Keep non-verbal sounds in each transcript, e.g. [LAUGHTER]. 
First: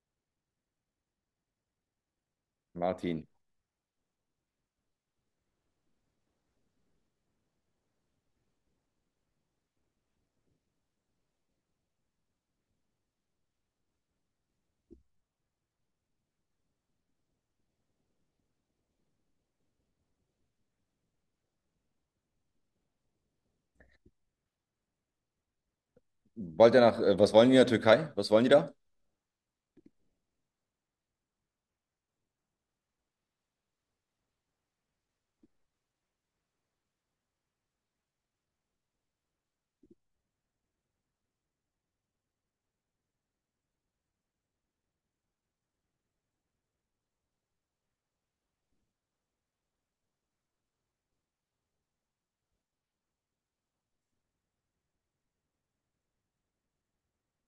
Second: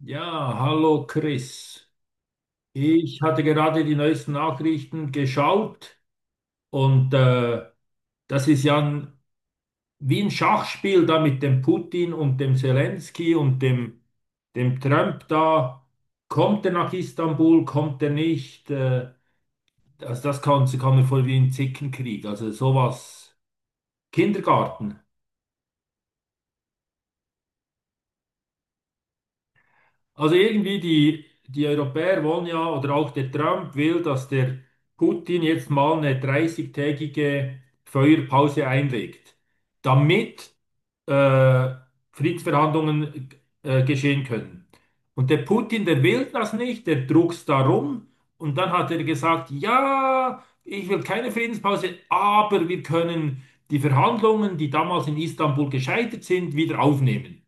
Ja, hallo Chris. Ich Martin. hatte gerade die neuesten Nachrichten geschaut und das ist ja ein, wie ein Schachspiel da mit dem Putin und dem Zelensky und dem Trump da. Kommt er nach Istanbul, kommt er nicht? Also das kann mir vor wie ein Zickenkrieg. Also sowas. Kindergarten. Wollt ihr nach, was wollen die in der Türkei? Was wollen die da? Also irgendwie die Europäer wollen ja, oder auch der Trump will, dass der Putin jetzt mal eine dreißigtägige Feuerpause einlegt, damit äh, Friedensverhandlungen geschehen können. Und der Putin, der will das nicht, der druckst darum. Und dann hat er gesagt, ja, ich will keine Friedenspause, aber wir können die Verhandlungen, die damals in Istanbul gescheitert sind, wieder aufnehmen.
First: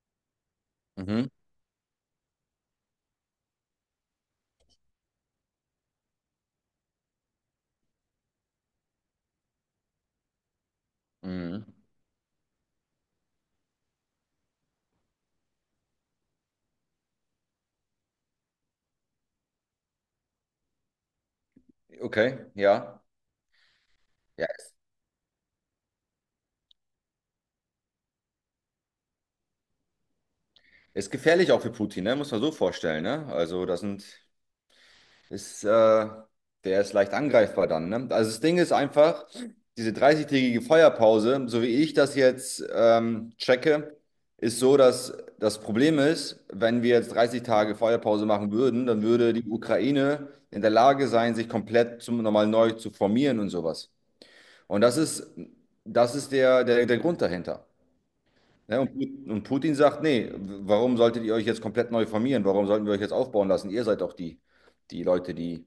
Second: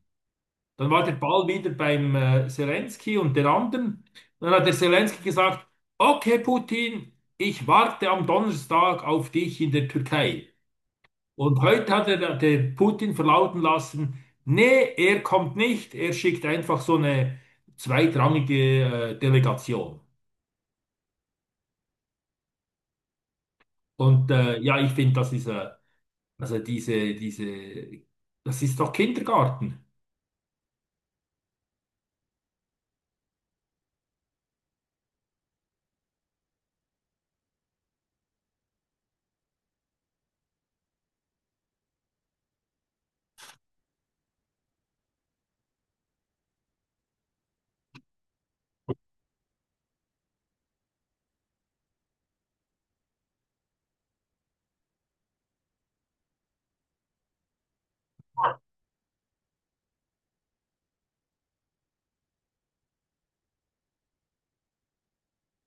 Dann war der Mhm. Ball wieder beim Zelensky und den anderen. Dann hat der Zelensky gesagt, okay, Putin, ich warte am Donnerstag auf dich in der Türkei. Und Mhm. heute hat der Putin verlauten lassen, nee, er kommt nicht, er schickt einfach so eine zweitrangige Delegation. Okay, ja. Und Ja, ist, ja, ich finde, das ist, also das ist doch Kindergarten. ist gefährlich auch für Putin, ne? Muss man so vorstellen, ne? Ist, äh, Der ist leicht angreifbar dann, ne? Also das Ding ist einfach, diese 30-tägige Feuerpause, so wie ich das jetzt checke, ist so, dass das Problem ist, wenn wir jetzt 30 Tage Feuerpause machen würden, dann würde die Ukraine in der Lage sein, sich komplett nochmal neu zu formieren und sowas. Und das ist der Grund dahinter. Ne? Und, Putin sagt, nee, warum solltet ihr euch jetzt komplett neu formieren? Warum sollten wir euch jetzt aufbauen lassen? Ihr seid doch die Leute, die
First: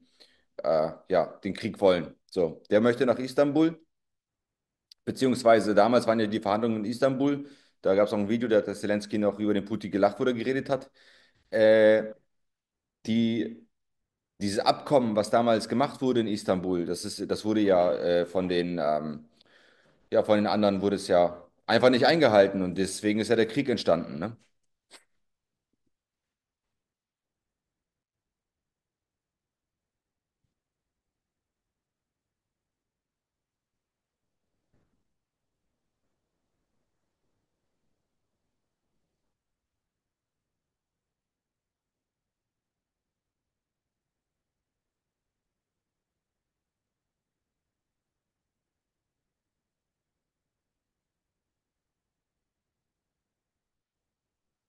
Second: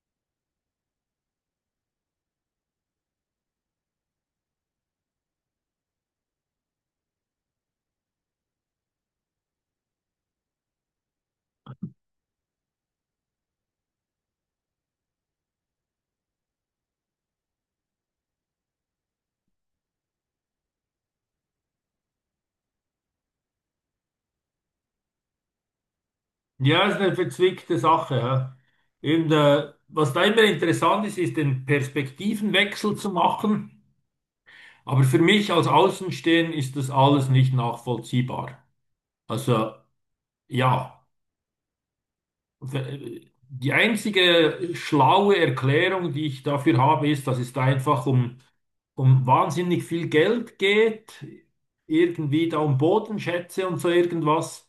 ja, den Krieg wollen. So, der möchte nach Istanbul, beziehungsweise damals waren ja die Verhandlungen in Istanbul. Da gab es auch ein Video, da hat der Zelensky noch über den Putin gelacht, wo er geredet hat. Äh, die, Dieses Abkommen, was damals gemacht wurde in Istanbul, das wurde ja von den ja, von den anderen wurde es ja einfach nicht eingehalten und deswegen ist ja der Krieg entstanden, ne? Ja, ist eine verzwickte Sache. Ja. Und was da immer interessant ist, ist den Perspektivenwechsel zu machen. Aber für mich als Außenstehender ist das alles nicht nachvollziehbar. Also ja, die einzige schlaue Erklärung, die ich dafür habe, ist, dass es da einfach um wahnsinnig viel Geld geht, irgendwie da um Bodenschätze und so irgendwas.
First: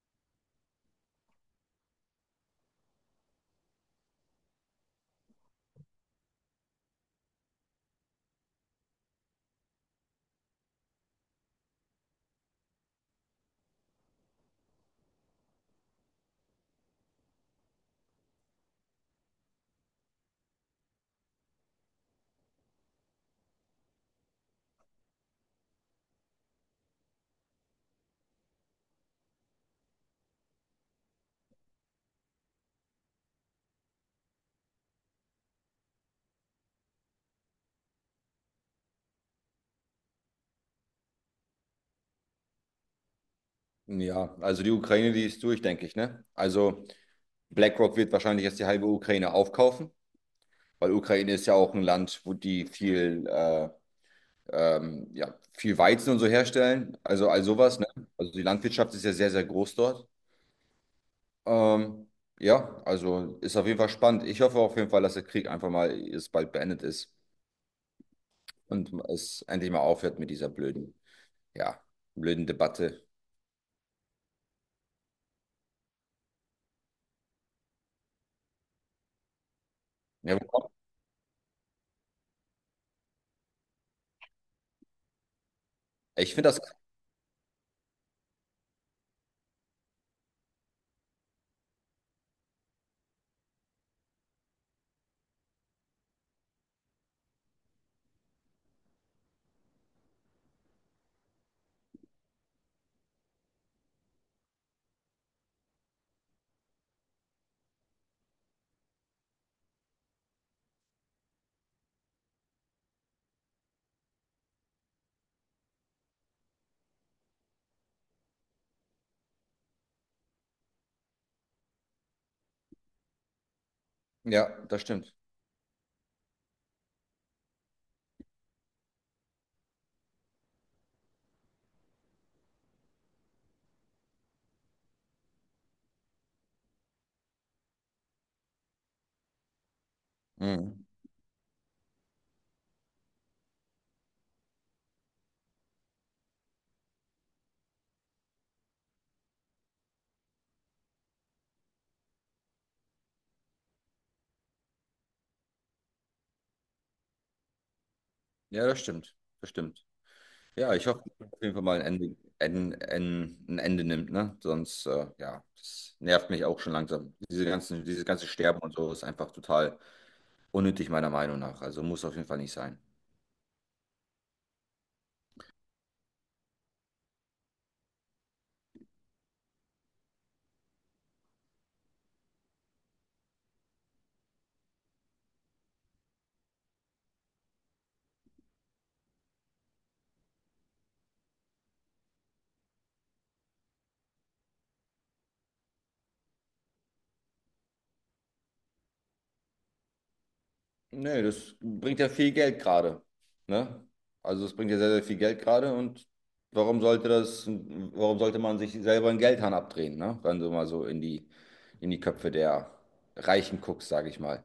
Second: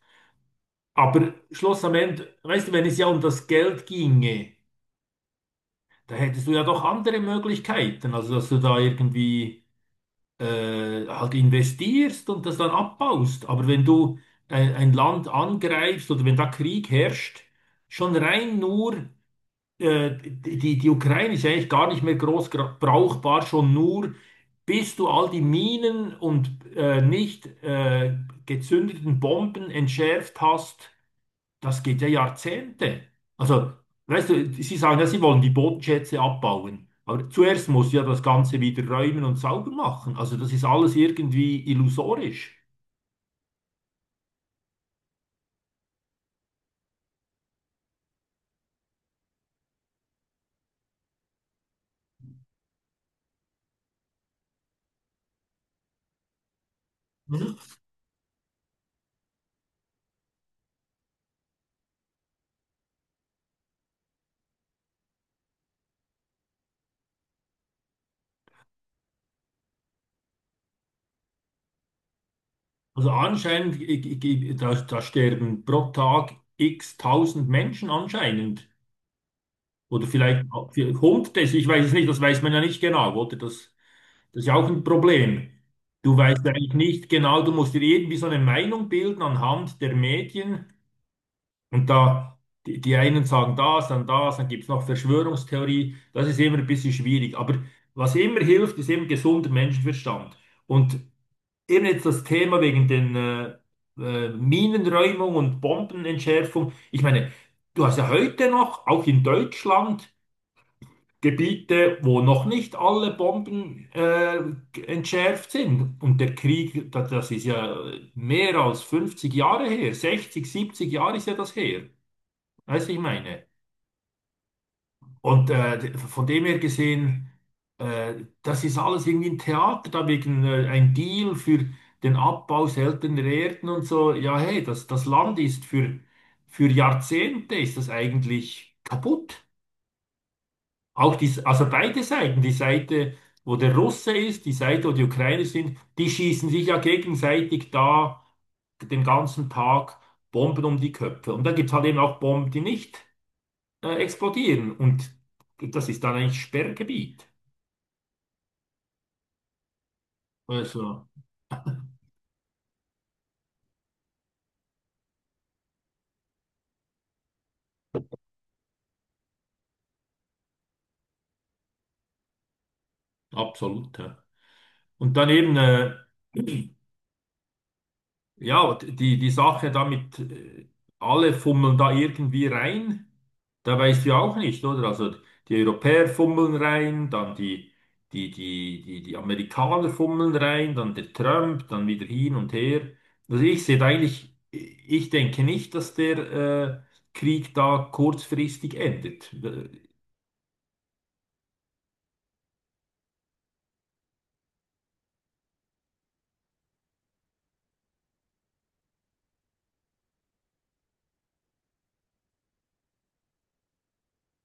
Aber Schluss am Ende, weißt du, wenn es ja um das Geld ginge. Da hättest du ja doch andere Möglichkeiten, also dass du da irgendwie halt investierst und das dann abbaust. Aber wenn du ein Land angreifst oder wenn da Krieg herrscht, schon rein nur, die Ukraine ist eigentlich gar nicht mehr groß brauchbar, schon nur, bis du all die Minen und nicht gezündeten Bomben entschärft hast, das geht ja Jahrzehnte. Also, weißt du, Sie sagen ja, Sie wollen die Bodenschätze abbauen. Aber zuerst muss ja das Ganze wieder räumen und sauber machen. Also, das ist alles irgendwie illusorisch. Ja, also die Ukraine, die ist durch, denke ich, ne? Also BlackRock wird wahrscheinlich jetzt die halbe Ukraine aufkaufen, weil Ukraine ist ja auch ein Land, wo die ja, viel Weizen und so herstellen, also all Mhm. sowas, ne? Also die Landwirtschaft ist ja sehr, sehr groß dort. Ähm, ja, also ist auf jeden Fall spannend. Ich hoffe auf jeden Fall, dass der Krieg einfach mal jetzt bald beendet ist und es endlich mal aufhört mit dieser ja, blöden Debatte. Also, anscheinend, da sterben pro Tag x tausend Menschen anscheinend. Oder Ja, vielleicht wo- auch Hunderte, ich weiß es nicht, das weiß man ja nicht genau, oder? Das ist ja auch ein Problem. Du Ich weißt finde ja das, eigentlich nicht genau, du musst dir irgendwie so eine Meinung bilden anhand der Medien. Und da, die einen sagen das, dann gibt es noch Verschwörungstheorie. Das ist immer ein bisschen schwierig. Aber was immer hilft, ist eben gesunder Menschenverstand. Und eben jetzt das Thema wegen den Minenräumung und Bombenentschärfung. Ich meine, du hast ja heute noch, auch in Deutschland, Gebiete, wo noch nicht alle Bomben entschärft sind. Und der Krieg, das ist ja mehr als 50 Jahre her, 60, 70 Jahre ist ja das her. Weißt du, ich meine? ja, das stimmt. Und von dem her gesehen, äh, das ist alles irgendwie ein Theater, da wegen ein Deal für den Abbau seltener Erden und so. Ja, hey, das Land ist für, Jahrzehnte ist das eigentlich kaputt. Mhm. Auch die, also beide Seiten, die Seite, wo der Russe ist, die Seite, wo die Ukrainer sind, die schießen sich ja gegenseitig da den ganzen Tag Bomben um die Köpfe. Und da gibt es halt eben auch Bomben, die nicht explodieren. Und das ist dann eigentlich Sperrgebiet. Ja, das stimmt. Das stimmt. Ja, ich hoffe, Also dass auf jeden Fall mal ein Ende, ein Ende nimmt, ne? Sonst, ja, das nervt mich auch schon langsam. Dieses ganze Sterben und so ist einfach total unnötig, meiner Meinung nach. Also muss auf jeden Fall nicht sein. absolut. Ja. Und dann eben, ja, die Sache damit, alle fummeln da irgendwie rein, da weißt du ja auch nicht, oder? Also die Europäer fummeln rein, dann die Amerikaner fummeln rein, dann der Trump, dann wieder hin und her. Also ich sehe da eigentlich, ich denke nicht, dass der Krieg da kurzfristig endet. Nee, das bringt ja viel Geld gerade. Ne? Also es bringt ja sehr, sehr viel Geld gerade und warum sollte man sich selber einen Geldhahn abdrehen, ne? Wenn du mal so in in die Köpfe der Reichen guckst, sage ich mal.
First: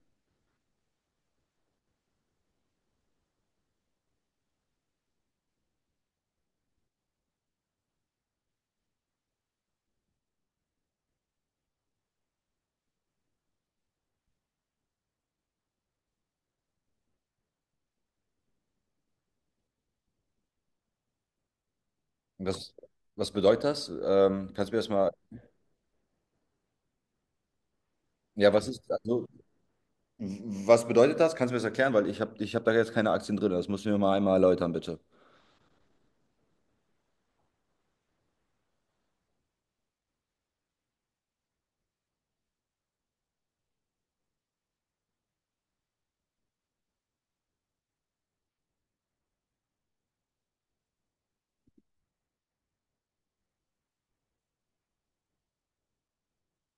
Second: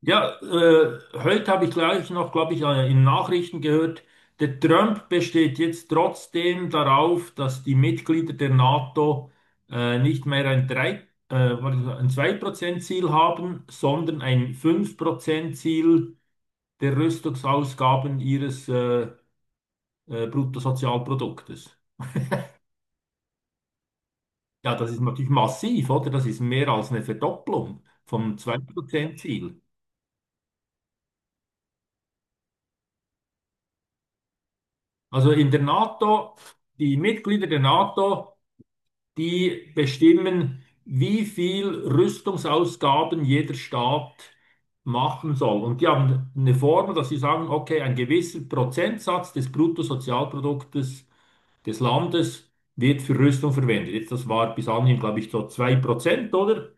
Ja, heute habe ich gleich noch, glaube ich, in Nachrichten gehört, der Trump besteht jetzt trotzdem darauf, dass die Mitglieder der NATO nicht mehr ein 3, warte, ein 2%-Ziel haben, sondern ein fünf Prozent Ziel der Rüstungsausgaben ihres Bruttosozialproduktes. Was, was bedeutet das? Kannst Ja, du mir das das ist mal, natürlich massiv, oder? Das ist mehr als eine Verdopplung vom ja, zwei was ist, Prozent also, Ziel. was bedeutet das? Kannst du mir das erklären? Weil ich hab da jetzt keine Aktien drin. Das musst du mir mal einmal erläutern, bitte. Also in der NATO, die Mitglieder der NATO die bestimmen, wie viel Rüstungsausgaben jeder Staat machen soll. Und die haben eine Formel, dass sie sagen, okay, ein gewisser Prozentsatz des Bruttosozialproduktes des Landes wird für Rüstung verwendet. Jetzt, das war bis anhin, glaube ich, so 2%, oder?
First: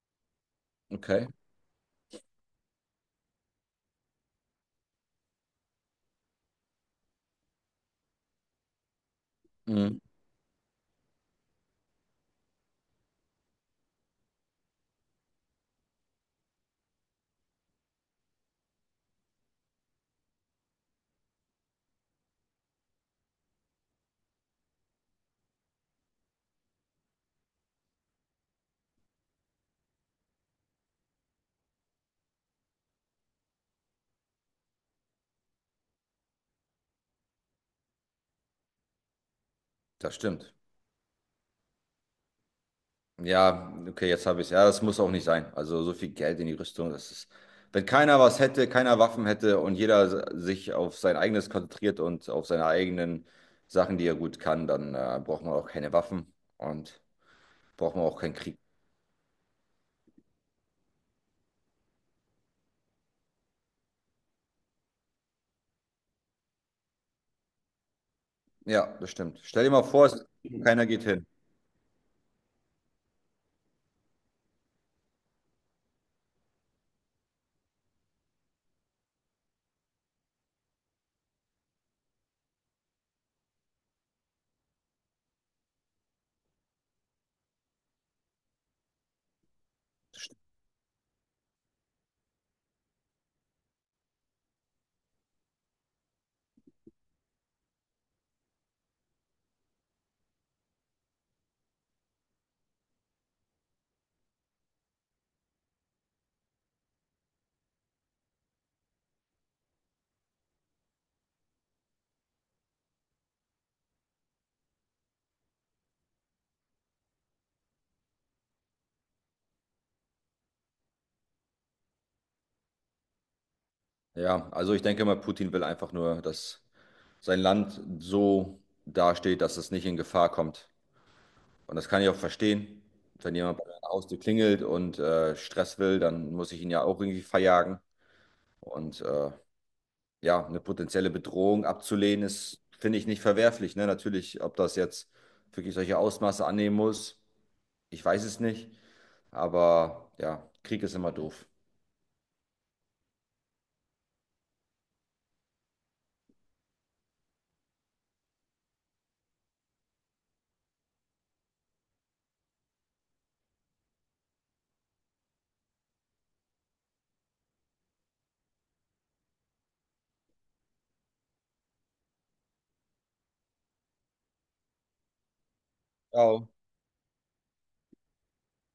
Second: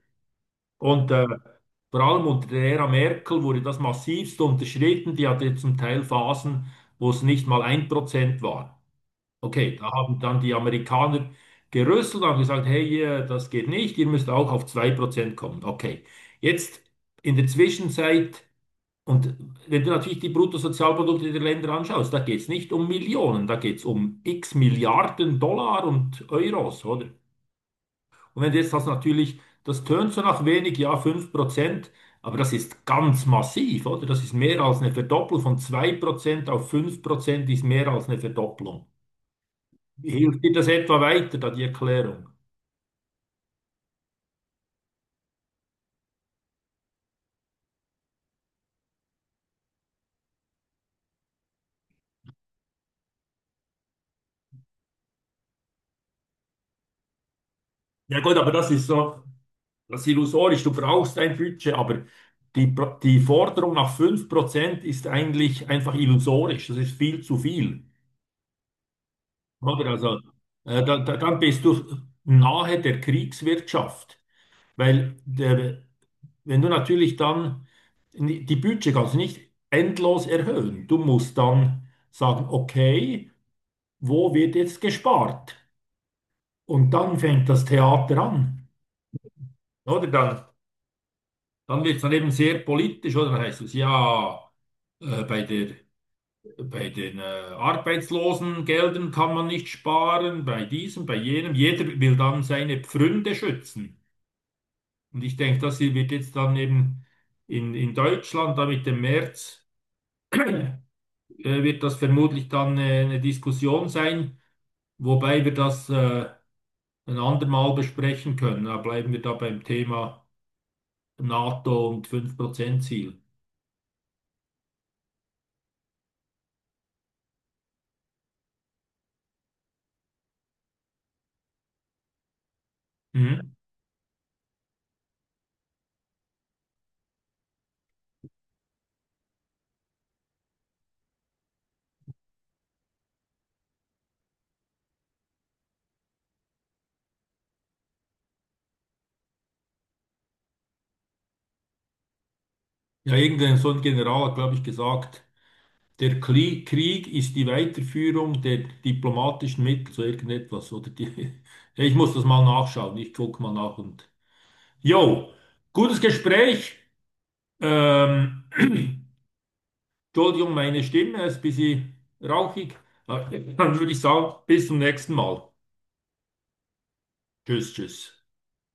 Und Okay. vor allem unter der Ära Merkel wurde das massivst unterschritten. Die hatte zum Teil Phasen, wo es nicht mal 1% war. Okay, da Mhm. haben dann die Amerikaner gerüsselt und haben gesagt, hey, ihr, das geht nicht, ihr müsst auch auf 2% kommen. Okay, jetzt in der Zwischenzeit, und wenn du natürlich die Bruttosozialprodukte der Länder anschaust, da geht es nicht um Millionen, da geht es um x Milliarden Dollar und Euros, oder? Und wenn jetzt das natürlich, das tönt so nach wenig, ja, 5%, aber das ist ganz massiv, oder? Das ist mehr als eine Verdopplung von 2% auf 5% ist mehr als eine Verdopplung. Das Hilft dir stimmt. das etwa weiter, da die Erklärung? Ja, okay, jetzt habe ich es. Ja, das muss auch nicht sein. Also so viel Geld in die Rüstung, das ist. Wenn keiner was hätte, keiner Waffen hätte und jeder sich auf sein eigenes konzentriert und auf seine eigenen Sachen, die er gut kann, dann braucht man auch keine Waffen und braucht man auch Ja keinen gut, aber Krieg. das ist so, das ist illusorisch. Du brauchst ein Budget, aber die Forderung nach 5% ist eigentlich einfach illusorisch. Das ist viel zu viel. Ja, das stimmt. Stell dir mal Oder? vor, Also, es keiner geht hin. dann bist du nahe der Kriegswirtschaft. Weil der, wenn du natürlich dann die Budget kannst du nicht endlos erhöhen. Du musst dann sagen, okay, wo wird jetzt gespart? Und dann fängt das Theater an. Oder dann, wird es dann eben sehr politisch, oder? Dann heißt es ja, bei der, bei den Arbeitslosengeldern kann man nicht sparen, bei diesem, bei jenem. Jeder will dann seine Pfründe schützen. Und ich denke, das hier wird jetzt dann eben in Deutschland, da mit dem März, [CLEARS THROAT] äh, wird das vermutlich dann eine Diskussion sein, wobei wir das ein andermal besprechen können. Da bleiben wir da beim Thema NATO und 5% Ziel. Ja, also ich denke mal, Putin will einfach nur, dass sein Land so dasteht, dass es nicht in Gefahr kommt. Und das kann ich auch verstehen. Wenn Mhm. jemand bei der Haustür klingelt und Stress will, dann muss ich ihn ja auch irgendwie verjagen. Und ja, eine potenzielle Bedrohung abzulehnen, ist, finde ich, nicht verwerflich. Ne? Natürlich, ob das jetzt wirklich solche Ausmaße annehmen muss, ich weiß es nicht. Aber ja, Krieg ist immer doof. Ja, irgendein so ein General hat, glaube ich, gesagt, der Krieg ist die Weiterführung der diplomatischen Mittel zu irgendetwas. Oder die, [LAUGHS] ja, ich muss das mal nachschauen. Ich gucke mal nach und. Jo, gutes Gespräch. Ähm, [CLEARS THROAT] Entschuldigung, meine Stimme ist ein bisschen rauchig. [LAUGHS] Dann würde ich sagen, bis zum nächsten Mal. Ja, Tschüss, tschüss.